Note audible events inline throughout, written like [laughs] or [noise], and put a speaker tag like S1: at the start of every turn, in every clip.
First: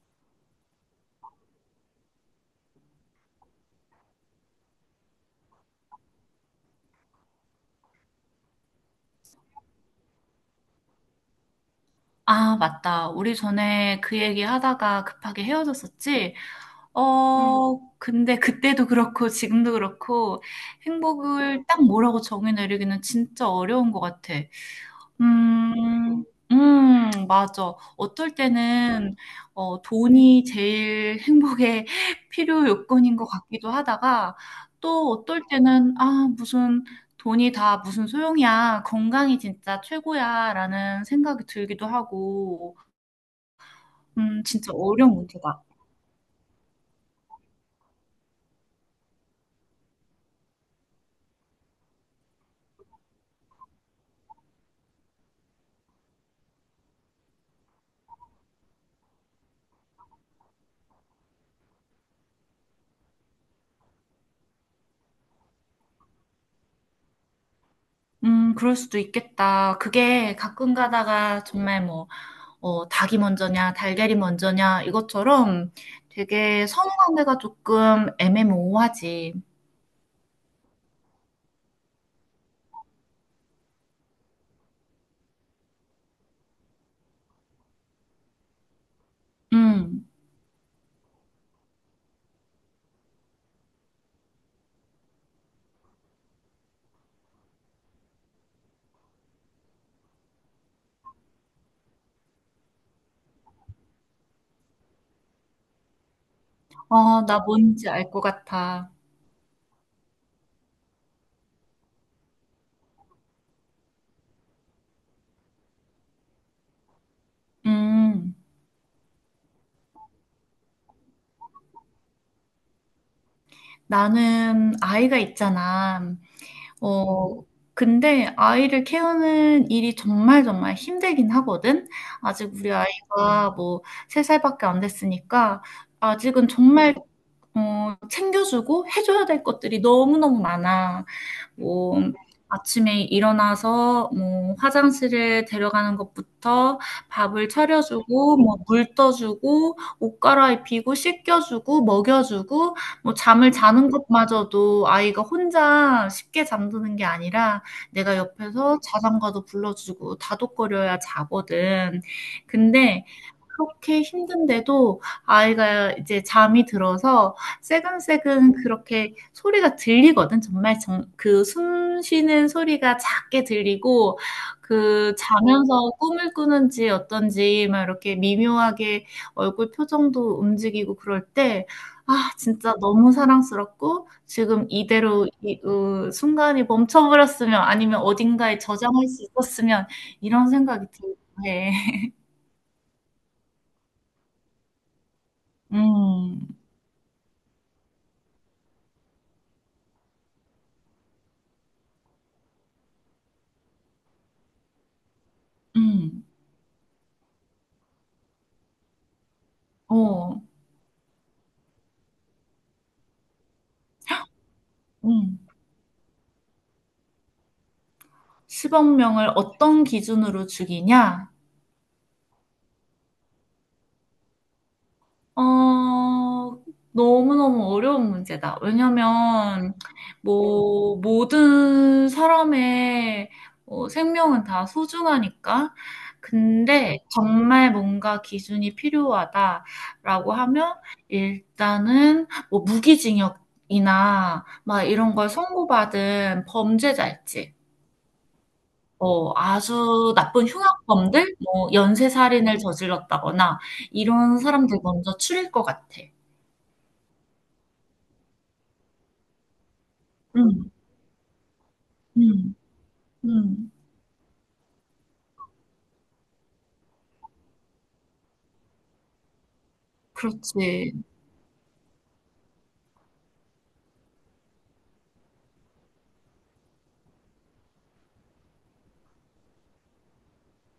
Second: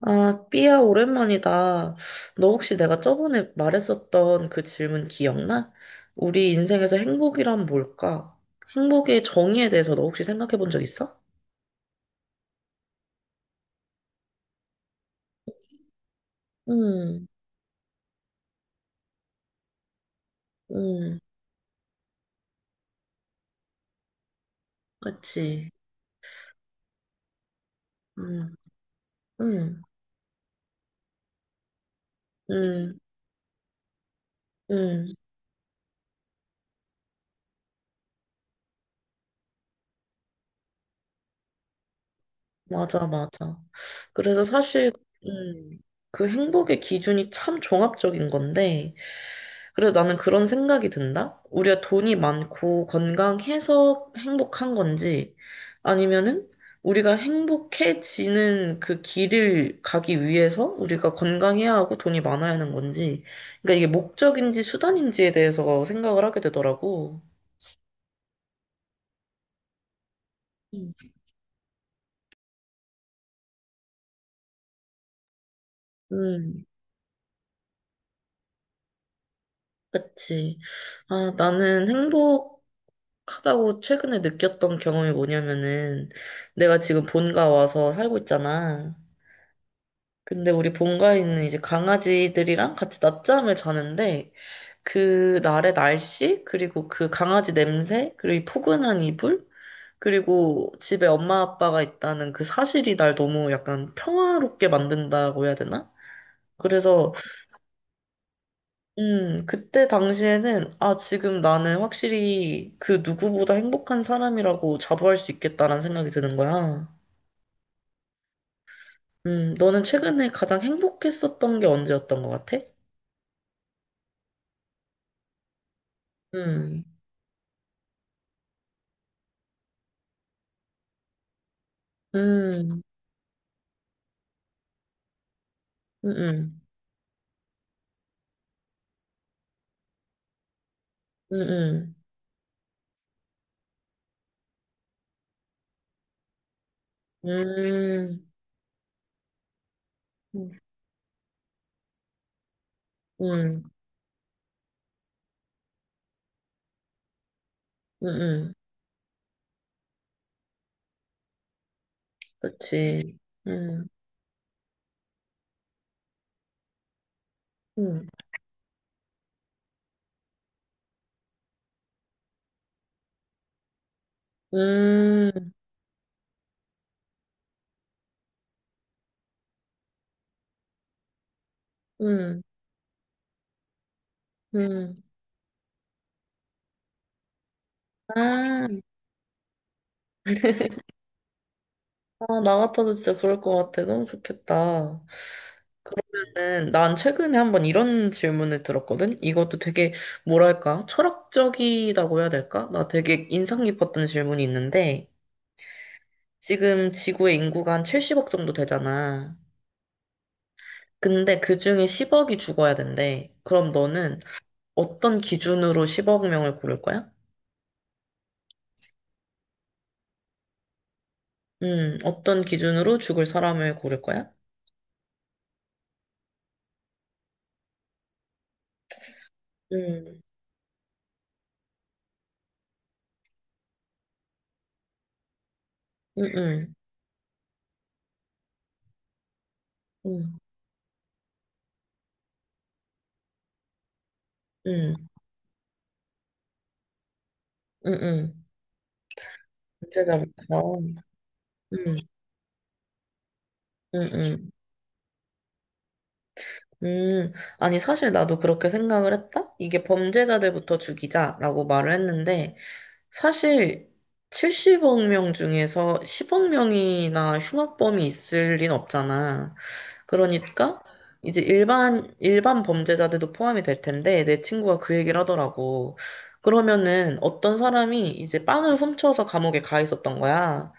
S1: 아, 삐야, 오랜만이다. 너 혹시 내가 저번에 말했었던 그 질문 기억나? 우리 인생에서 행복이란 뭘까? 행복의 정의에 대해서 너 혹시 생각해 본 적 있어?
S2: 아, 맞다. 우리 전에 그 얘기 하다가 급하게 헤어졌었지? 음.
S1: 응,
S2: 근데 그때도 그렇고 지금도 그렇고
S1: 응,
S2: 행복을 딱 뭐라고 정의 내리기는 진짜 어려운 것 같아.
S1: 그치.
S2: 음, 맞아. 어떨
S1: 응,
S2: 때는
S1: 응,
S2: 돈이 제일 행복의 [laughs] 필요
S1: 응,
S2: 요건인 것 같기도 하다가 또
S1: 응,
S2: 어떨 때는 아, 무슨 돈이 다 무슨 소용이야. 건강이 진짜 최고야. 라는 생각이 들기도 하고.
S1: 맞아, 맞아. 그래서
S2: 진짜
S1: 사실,
S2: 어려운 문제다.
S1: 음, 그 행복의 기준이 참 종합적인 건데, 그래서 나는 그런 생각이 든다. 우리가 돈이 많고 건강해서 행복한 건지 아니면은 우리가 행복해지는 그 길을 가기 위해서 우리가 건강해야 하고 돈이 많아야 하는 건지. 그러니까 이게 목적인지 수단인지에 대해서 생각을 하게 되더라고.
S2: 그럴 수도 있겠다. 그게 가끔
S1: 음.
S2: 가다가 정말 뭐, 닭이 먼저냐, 달걀이 먼저냐, 이것처럼
S1: 음,
S2: 되게 선후관계가 조금 애매모호하지.
S1: 그치. 아, 나는 행복하다고 최근에 느꼈던 경험이 뭐냐면은 내가 지금 본가 와서 살고 있잖아.
S2: 음,
S1: 근데 우리 본가에는 이제 강아지들이랑 같이 낮잠을 자는데 그 날의 날씨 그리고 그 강아지 냄새 그리고 이 포근한 이불 그리고 집에 엄마 아빠가 있다는 그 사실이 날 너무 약간 평화롭게 만든다고 해야 되나? 그래서
S2: 나 뭔지 알 것 같아.
S1: 그때 당시에는 아 지금 나는 확실히 그 누구보다 행복한 사람이라고 자부할 수 있겠다라는 생각이 드는 거야.
S2: 음,
S1: 너는 최근에 가장 행복했었던 게 언제였던 것 같아?
S2: 나는 아이가 있잖아.
S1: 음.
S2: 어, 근데 아이를 키우는 일이 정말 정말 힘들긴 하거든. 아직 우리
S1: 음.
S2: 아이가 뭐 3살밖에 안 됐으니까
S1: 응,
S2: 아직은
S1: 응,
S2: 정말 챙겨주고 해줘야 될 것들이 너무너무 많아.
S1: 응,
S2: 뭐, 아침에 일어나서 뭐 화장실에 데려가는 것부터 밥을
S1: 응,
S2: 차려주고 뭐 물 떠주고 옷 갈아입히고 씻겨주고 먹여주고 뭐 잠을
S1: 응,
S2: 자는 것마저도 아이가 혼자 쉽게 잠드는 게 아니라
S1: 응,
S2: 내가
S1: 응,
S2: 옆에서 자장가도 불러주고 다독거려야 자거든. 근데
S1: 그치. 응,
S2: 그렇게 힘든데도 아이가 이제 잠이 들어서
S1: 응,
S2: 세근세근 그렇게 소리가 들리거든. 정말 정 그 숨 쉬는 소리가 작게 들리고 그
S1: 응,
S2: 자면서 꿈을 꾸는지 어떤지 막 이렇게 미묘하게 얼굴 표정도 움직이고 그럴 때 아
S1: 응,
S2: 진짜 너무 사랑스럽고 지금
S1: 응.
S2: 이대로 이 으 순간이 멈춰버렸으면 아니면 어딘가에
S1: 아,
S2: 저장할 수 있었으면 이런 생각이 들기도 해.
S1: 아, 나 같아도 진짜 그럴 것 같아. 너무 좋겠다.
S2: [laughs] 음.
S1: 그러면은, 난 최근에 한번 이런 질문을 들었거든? 이것도 되게, 뭐랄까, 철학적이라고 해야 될까? 나 되게 인상 깊었던 질문이 있는데,
S2: 음.
S1: 지금 지구의 인구가 한 70억 정도 되잖아.
S2: 어.
S1: 근데 그 중에 10억이 죽어야 된대. 그럼 너는 어떤
S2: 음.
S1: 기준으로 10억 명을 고를 거야?
S2: 10억 명을 어떤 기준으로 죽이냐?
S1: 어떤 기준으로 죽을 사람을 고를 거야?
S2: 어, 너무너무 어려운 문제다. 왜냐면,
S1: 음,
S2: 뭐, 모든 사람의 생명은 다 소중하니까.
S1: 음, 음,
S2: 근데 정말 뭔가 기준이 필요하다라고
S1: 음,
S2: 하면, 일단은 뭐 무기징역이나 막
S1: 음,
S2: 이런 걸 선고받은 범죄자 있지.
S1: 음, 음.
S2: 아주 나쁜
S1: 범죄자부터.
S2: 흉악범들 뭐
S1: 음,
S2: 연쇄살인을 저질렀다거나
S1: 음,
S2: 이런
S1: 음.
S2: 사람들 먼저 추릴 것 같아.
S1: 음, 아니, 사실 나도 그렇게 생각을 했다? 이게
S2: 음.
S1: 범죄자들부터 죽이자라고 말을
S2: 음.
S1: 했는데,
S2: 음.
S1: 사실 70억 명 중에서 10억 명이나 흉악범이 있을 리는 없잖아. 그러니까
S2: 그렇지.
S1: 이제 일반 범죄자들도 포함이 될 텐데 내 친구가 그 얘기를 하더라고. 그러면은 어떤 사람이 이제 빵을 훔쳐서 감옥에 가 있었던 거야.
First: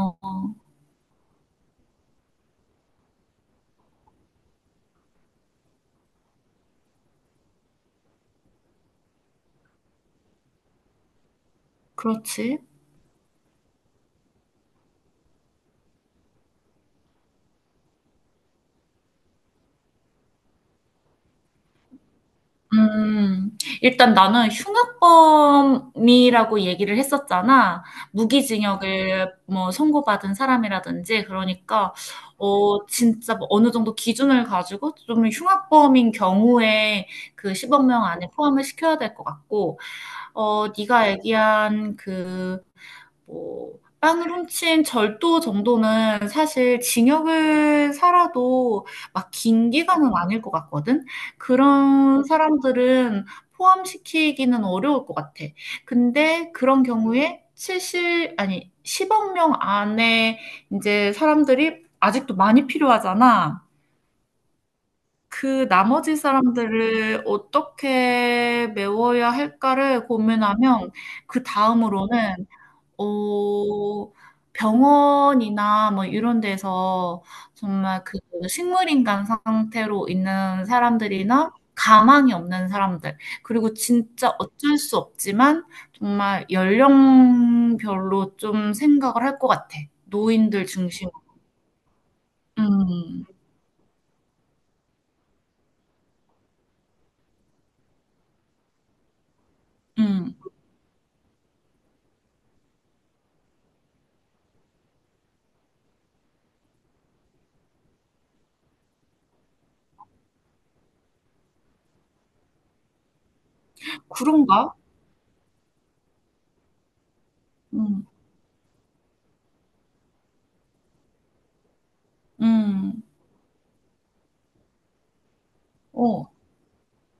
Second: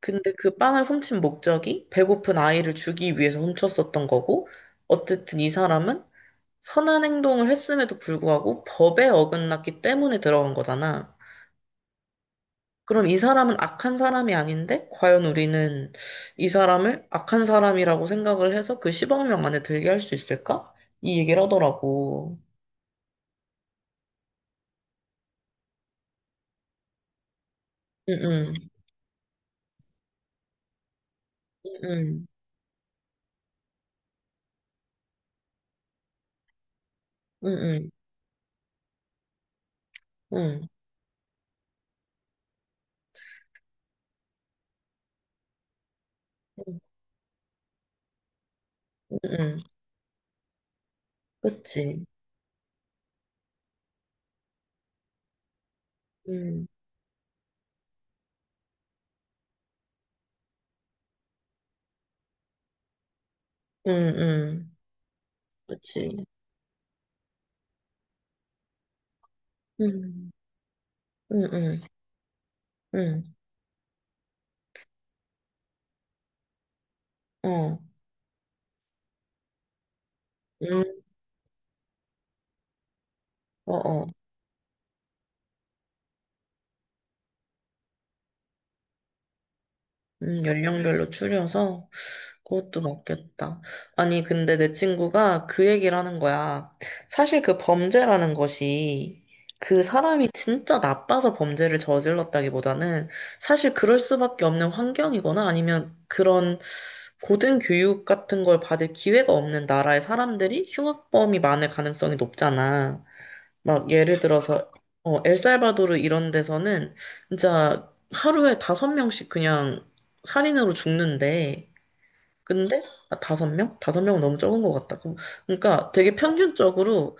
S1: 근데 그 빵을 훔친 목적이 배고픈 아이를 주기 위해서 훔쳤었던 거고, 어쨌든 이 사람은 선한 행동을 했음에도 불구하고 법에 어긋났기 때문에 들어간 거잖아.
S2: 그렇지.
S1: 그럼 이 사람은 악한 사람이 아닌데, 과연 우리는 이 사람을 악한 사람이라고 생각을 해서 그 10억 명 안에 들게 할 수 있을까? 이 얘기를 하더라고.
S2: 음. 일단 나는 흉악범이라고 얘기를 했었잖아.
S1: 응, 응,
S2: 무기징역을 뭐 선고받은 사람이라든지 그러니까
S1: 응,
S2: 진짜 뭐 어느 정도 기준을 가지고 좀 흉악범인 경우에
S1: 응,
S2: 그 10억
S1: 응,
S2: 명 안에 포함을 시켜야 될 것 같고
S1: 응,
S2: 네가 얘기한 그, 뭐, 빵을 훔친 절도 정도는 사실 징역을 살아도
S1: 응,
S2: 막
S1: 응,
S2: 긴 기간은 아닐 것 같거든?
S1: 그치.
S2: 그런 사람들은 포함시키기는 어려울 것 같아. 근데
S1: 응,
S2: 그런 경우에 칠십 아니, 10억 명 안에 이제 사람들이 아직도 많이 필요하잖아.
S1: 응, 응,
S2: 그 나머지
S1: 그치.
S2: 사람들을 어떻게 메워야 할까를
S1: 응,
S2: 고민하면 그
S1: 응, 응,
S2: 다음으로는
S1: 응,
S2: 어 병원이나 뭐 이런 데서
S1: 어,
S2: 정말 그 식물인간 상태로 있는
S1: 응,
S2: 사람들이나 가망이 없는 사람들
S1: 어,
S2: 그리고
S1: 어.
S2: 진짜 어쩔 수 없지만 정말 연령별로 좀 생각을 할 것 같아. 노인들
S1: 연령별로
S2: 중심으로.
S1: 추려서 그것도
S2: 음.
S1: 맞겠다. 아니, 근데 내 친구가 그 얘기를 하는 거야. 사실 그 범죄라는 것이 그 사람이
S2: 음.
S1: 진짜 나빠서 범죄를 저질렀다기보다는 사실 그럴 수밖에 없는 환경이거나 아니면 그런 고등 교육 같은 걸 받을 기회가 없는 나라의 사람들이 흉악범이 많을 가능성이 높잖아. 막 예를 들어서
S2: 그런가?
S1: 어, 엘살바도르 이런 데서는 진짜
S2: 음.
S1: 하루에 다섯 명씩 그냥 살인으로 죽는데 근데
S2: 음.
S1: 아, 다섯 명? 다섯 명은 너무 적은 것 같다. 그러니까 되게
S2: 어.
S1: 평균적으로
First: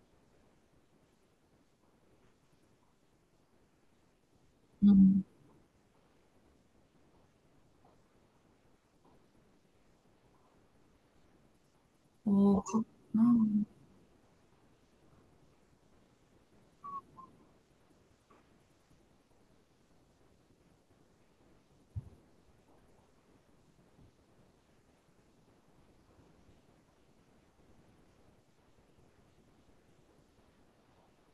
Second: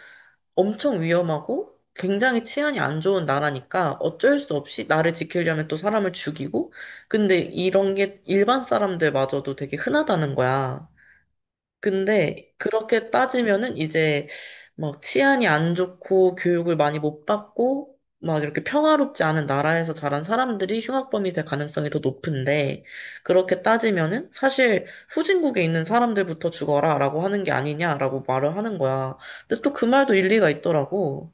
S1: 엄청 위험하고 굉장히 치안이 안 좋은 나라니까 어쩔 수 없이 나를
S2: 음.
S1: 지키려면 또 사람을 죽이고 근데 이런 게 일반 사람들마저도 되게 흔하다는 거야. 근데
S2: 어,
S1: 그렇게
S2: 그렇구나.
S1: 따지면은 이제 막 치안이 안 좋고 교육을 많이 못 받고 막 이렇게 평화롭지 않은 나라에서 자란 사람들이 흉악범이 될 가능성이 더 높은데 그렇게 따지면은 사실 후진국에 있는 사람들부터 죽어라라고 하는 게 아니냐라고 말을 하는 거야. 근데 또 그 말도 일리가 있더라고.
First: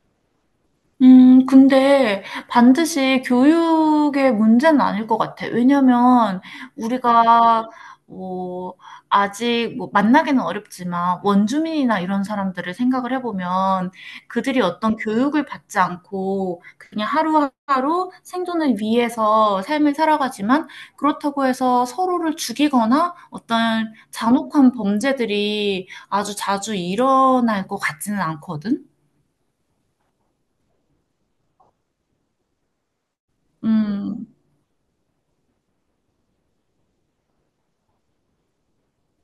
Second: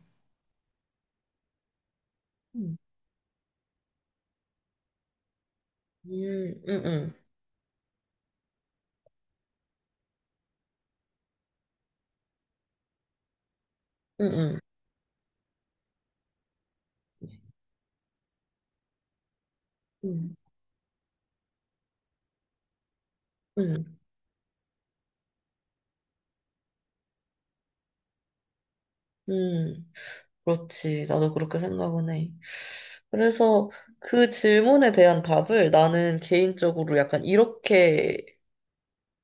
S2: 근데
S1: 음,
S2: 반드시 교육의 문제는 아닐 것 같아. 왜냐면
S1: 음, 음, 음,
S2: 우리가 뭐 아직 뭐 만나기는 어렵지만 원주민이나 이런 사람들을 생각을 해보면
S1: 음,
S2: 그들이 어떤 교육을 받지 않고 그냥 하루하루 생존을 위해서 삶을
S1: 음,
S2: 살아가지만 그렇다고 해서 서로를 죽이거나
S1: 음.
S2: 어떤
S1: 음,
S2: 잔혹한 범죄들이 아주 자주 일어날 것 같지는 않거든.
S1: 음. 그렇지. 나도 그렇게 생각은 해. 그래서
S2: 음.
S1: 그 질문에 대한 답을 나는 개인적으로 약간 이렇게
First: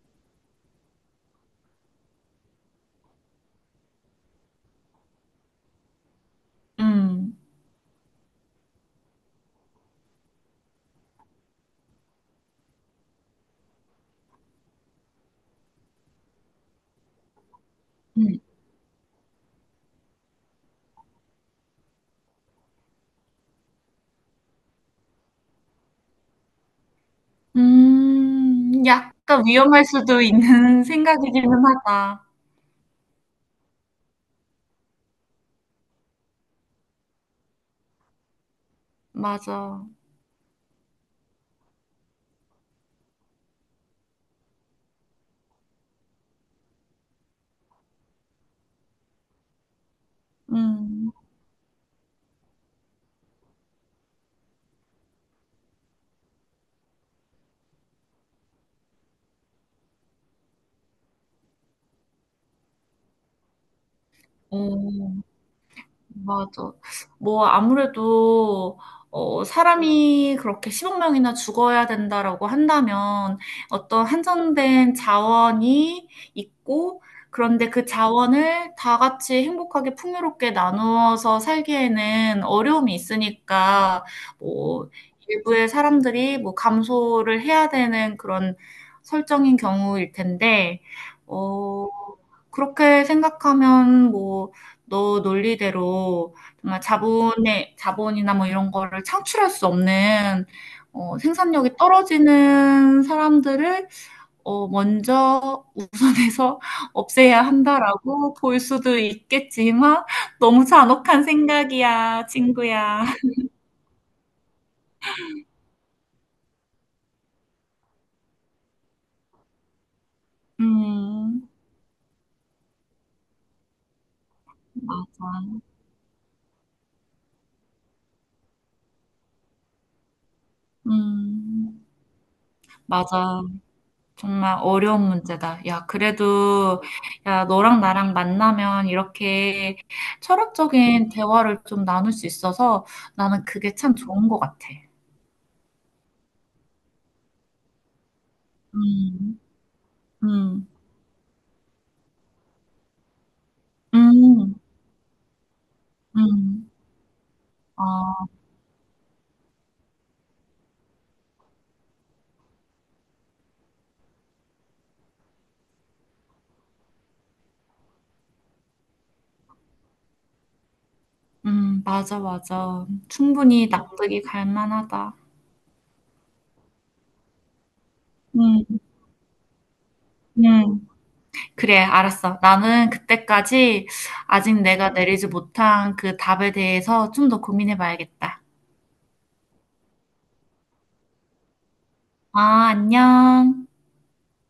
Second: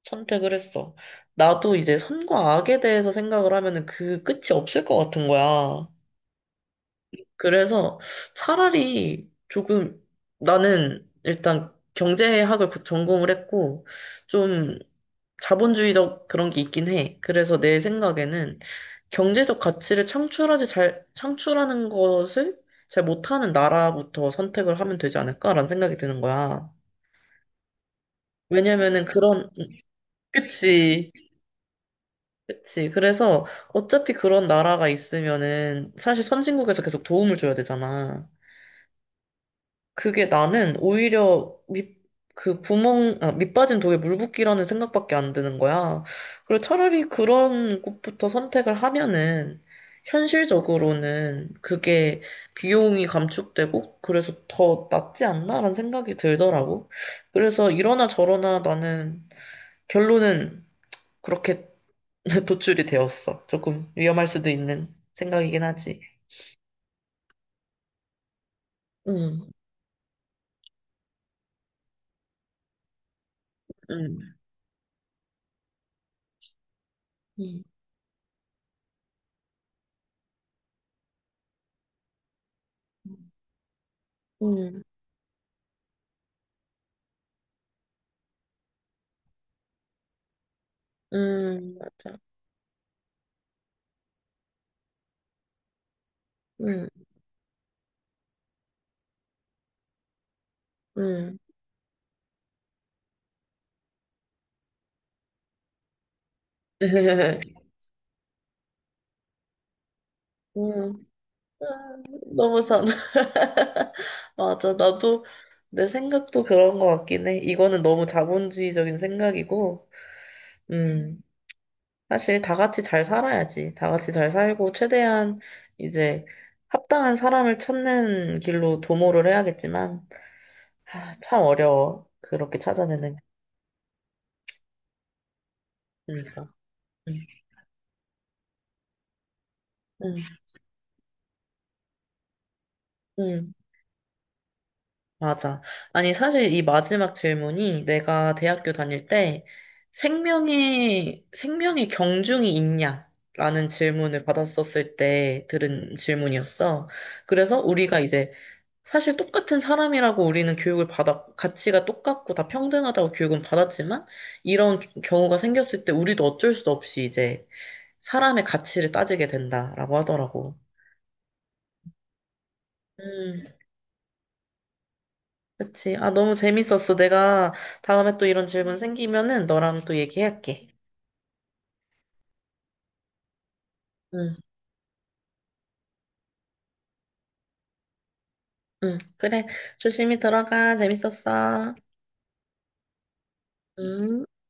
S1: 선택을 했어. 나도 이제 선과 악에 대해서 생각을 하면은 그 끝이 없을 것 같은 거야.
S2: 음.
S1: 그래서 차라리 조금 나는 일단 경제학을 전공을 했고 좀 자본주의적 그런 게 있긴 해. 그래서 내
S2: 음.
S1: 생각에는 경제적 가치를 창출하는 것을 잘 못하는 나라부터 선택을 하면 되지 않을까라는 생각이 드는 거야. 왜냐면은
S2: 약간
S1: 그런,
S2: 위험할 수도 있는 [laughs]
S1: 그치,
S2: 생각이기는 하다.
S1: 그치. 그래서 어차피 그런 나라가 있으면은 사실 선진국에서 계속 도움을 줘야 되잖아.
S2: 맞아.
S1: 그게 나는 오히려 밑, 그 구멍, 아, 밑 빠진 독에 물 붓기라는 생각밖에 안 드는 거야. 그리고 차라리 그런 곳부터 선택을 하면은
S2: 음.
S1: 현실적으로는 그게 비용이 감축되고 그래서 더 낫지 않나라는 생각이 들더라고. 그래서 이러나 저러나 나는 결론은 그렇게 [laughs] 도출이 되었어. 조금 위험할 수도 있는
S2: 어.
S1: 생각이긴 하지.
S2: 맞아. 뭐, 아무래도,
S1: 음,
S2: 사람이 그렇게 10억 명이나 죽어야 된다라고 한다면 어떤
S1: 음,
S2: 한정된 자원이 있고,
S1: 음,
S2: 그런데 그 자원을 다 같이 행복하게 풍요롭게 나누어서 살기에는 어려움이 있으니까,
S1: 음,
S2: 뭐, 일부의 사람들이 뭐 감소를 해야 되는 그런 설정인 경우일 텐데, 어,
S1: 맞아.
S2: 그렇게 생각하면 뭐, 너 논리대로 정말 자본의 자본이나 뭐 이런 거를 창출할 수 없는
S1: 음.
S2: 생산력이 떨어지는 사람들을 먼저 우선해서 [laughs] 없애야
S1: [laughs]
S2: 한다라고 볼 수도 있겠지만 너무
S1: 음.
S2: 잔혹한
S1: 아,
S2: 생각이야,
S1: 너무 잘.
S2: 친구야. [laughs]
S1: [laughs] 맞아. 나도 내 생각도 그런 것 같긴 해. 이거는 너무 자본주의적인 생각이고, 음.
S2: 음,
S1: 사실 다 같이 잘 살아야지. 다 같이 잘 살고,
S2: 맞아.
S1: 최대한 이제 합당한 사람을 찾는 길로 도모를 해야겠지만, 아, 참
S2: 음,
S1: 어려워. 그렇게 찾아내는
S2: 맞아. 정말 어려운 문제다. 야,
S1: 러니까
S2: 그래도,
S1: 음.
S2: 야, 너랑 나랑 만나면 이렇게
S1: 음.
S2: 철학적인 대화를 좀 나눌 수 있어서 나는
S1: 음.
S2: 그게 참 좋은 것 같아.
S1: 맞아. 아니, 사실 이 마지막 질문이 내가 대학교 다닐
S2: 음.
S1: 때
S2: 음.
S1: 생명의 경중이 있냐? 라는 질문을
S2: 음.
S1: 받았었을 때 들은
S2: 음.
S1: 질문이었어. 그래서 우리가
S2: 아.
S1: 이제 사실 똑같은 사람이라고 우리는 가치가 똑같고 다 평등하다고 교육은 받았지만 이런 경우가 생겼을 때 우리도 어쩔 수 없이 이제 사람의 가치를 따지게 된다라고 하더라고.
S2: 맞아, 맞아.
S1: 음,
S2: 충분히 납득이 갈 만하다.
S1: 그치. 아, 너무 재밌었어. 내가 다음에 또 이런 질문
S2: 음.
S1: 생기면은 너랑 또 얘기할게.
S2: 음. 그래, 알았어. 나는 그때까지
S1: 응,
S2: 아직 내가 내리지 못한 그 답에 대해서 좀 더 고민해 봐야겠다.
S1: 응. 그래. 조심히 들어가. 재밌었어.
S2: 아, 안녕.
S1: 응.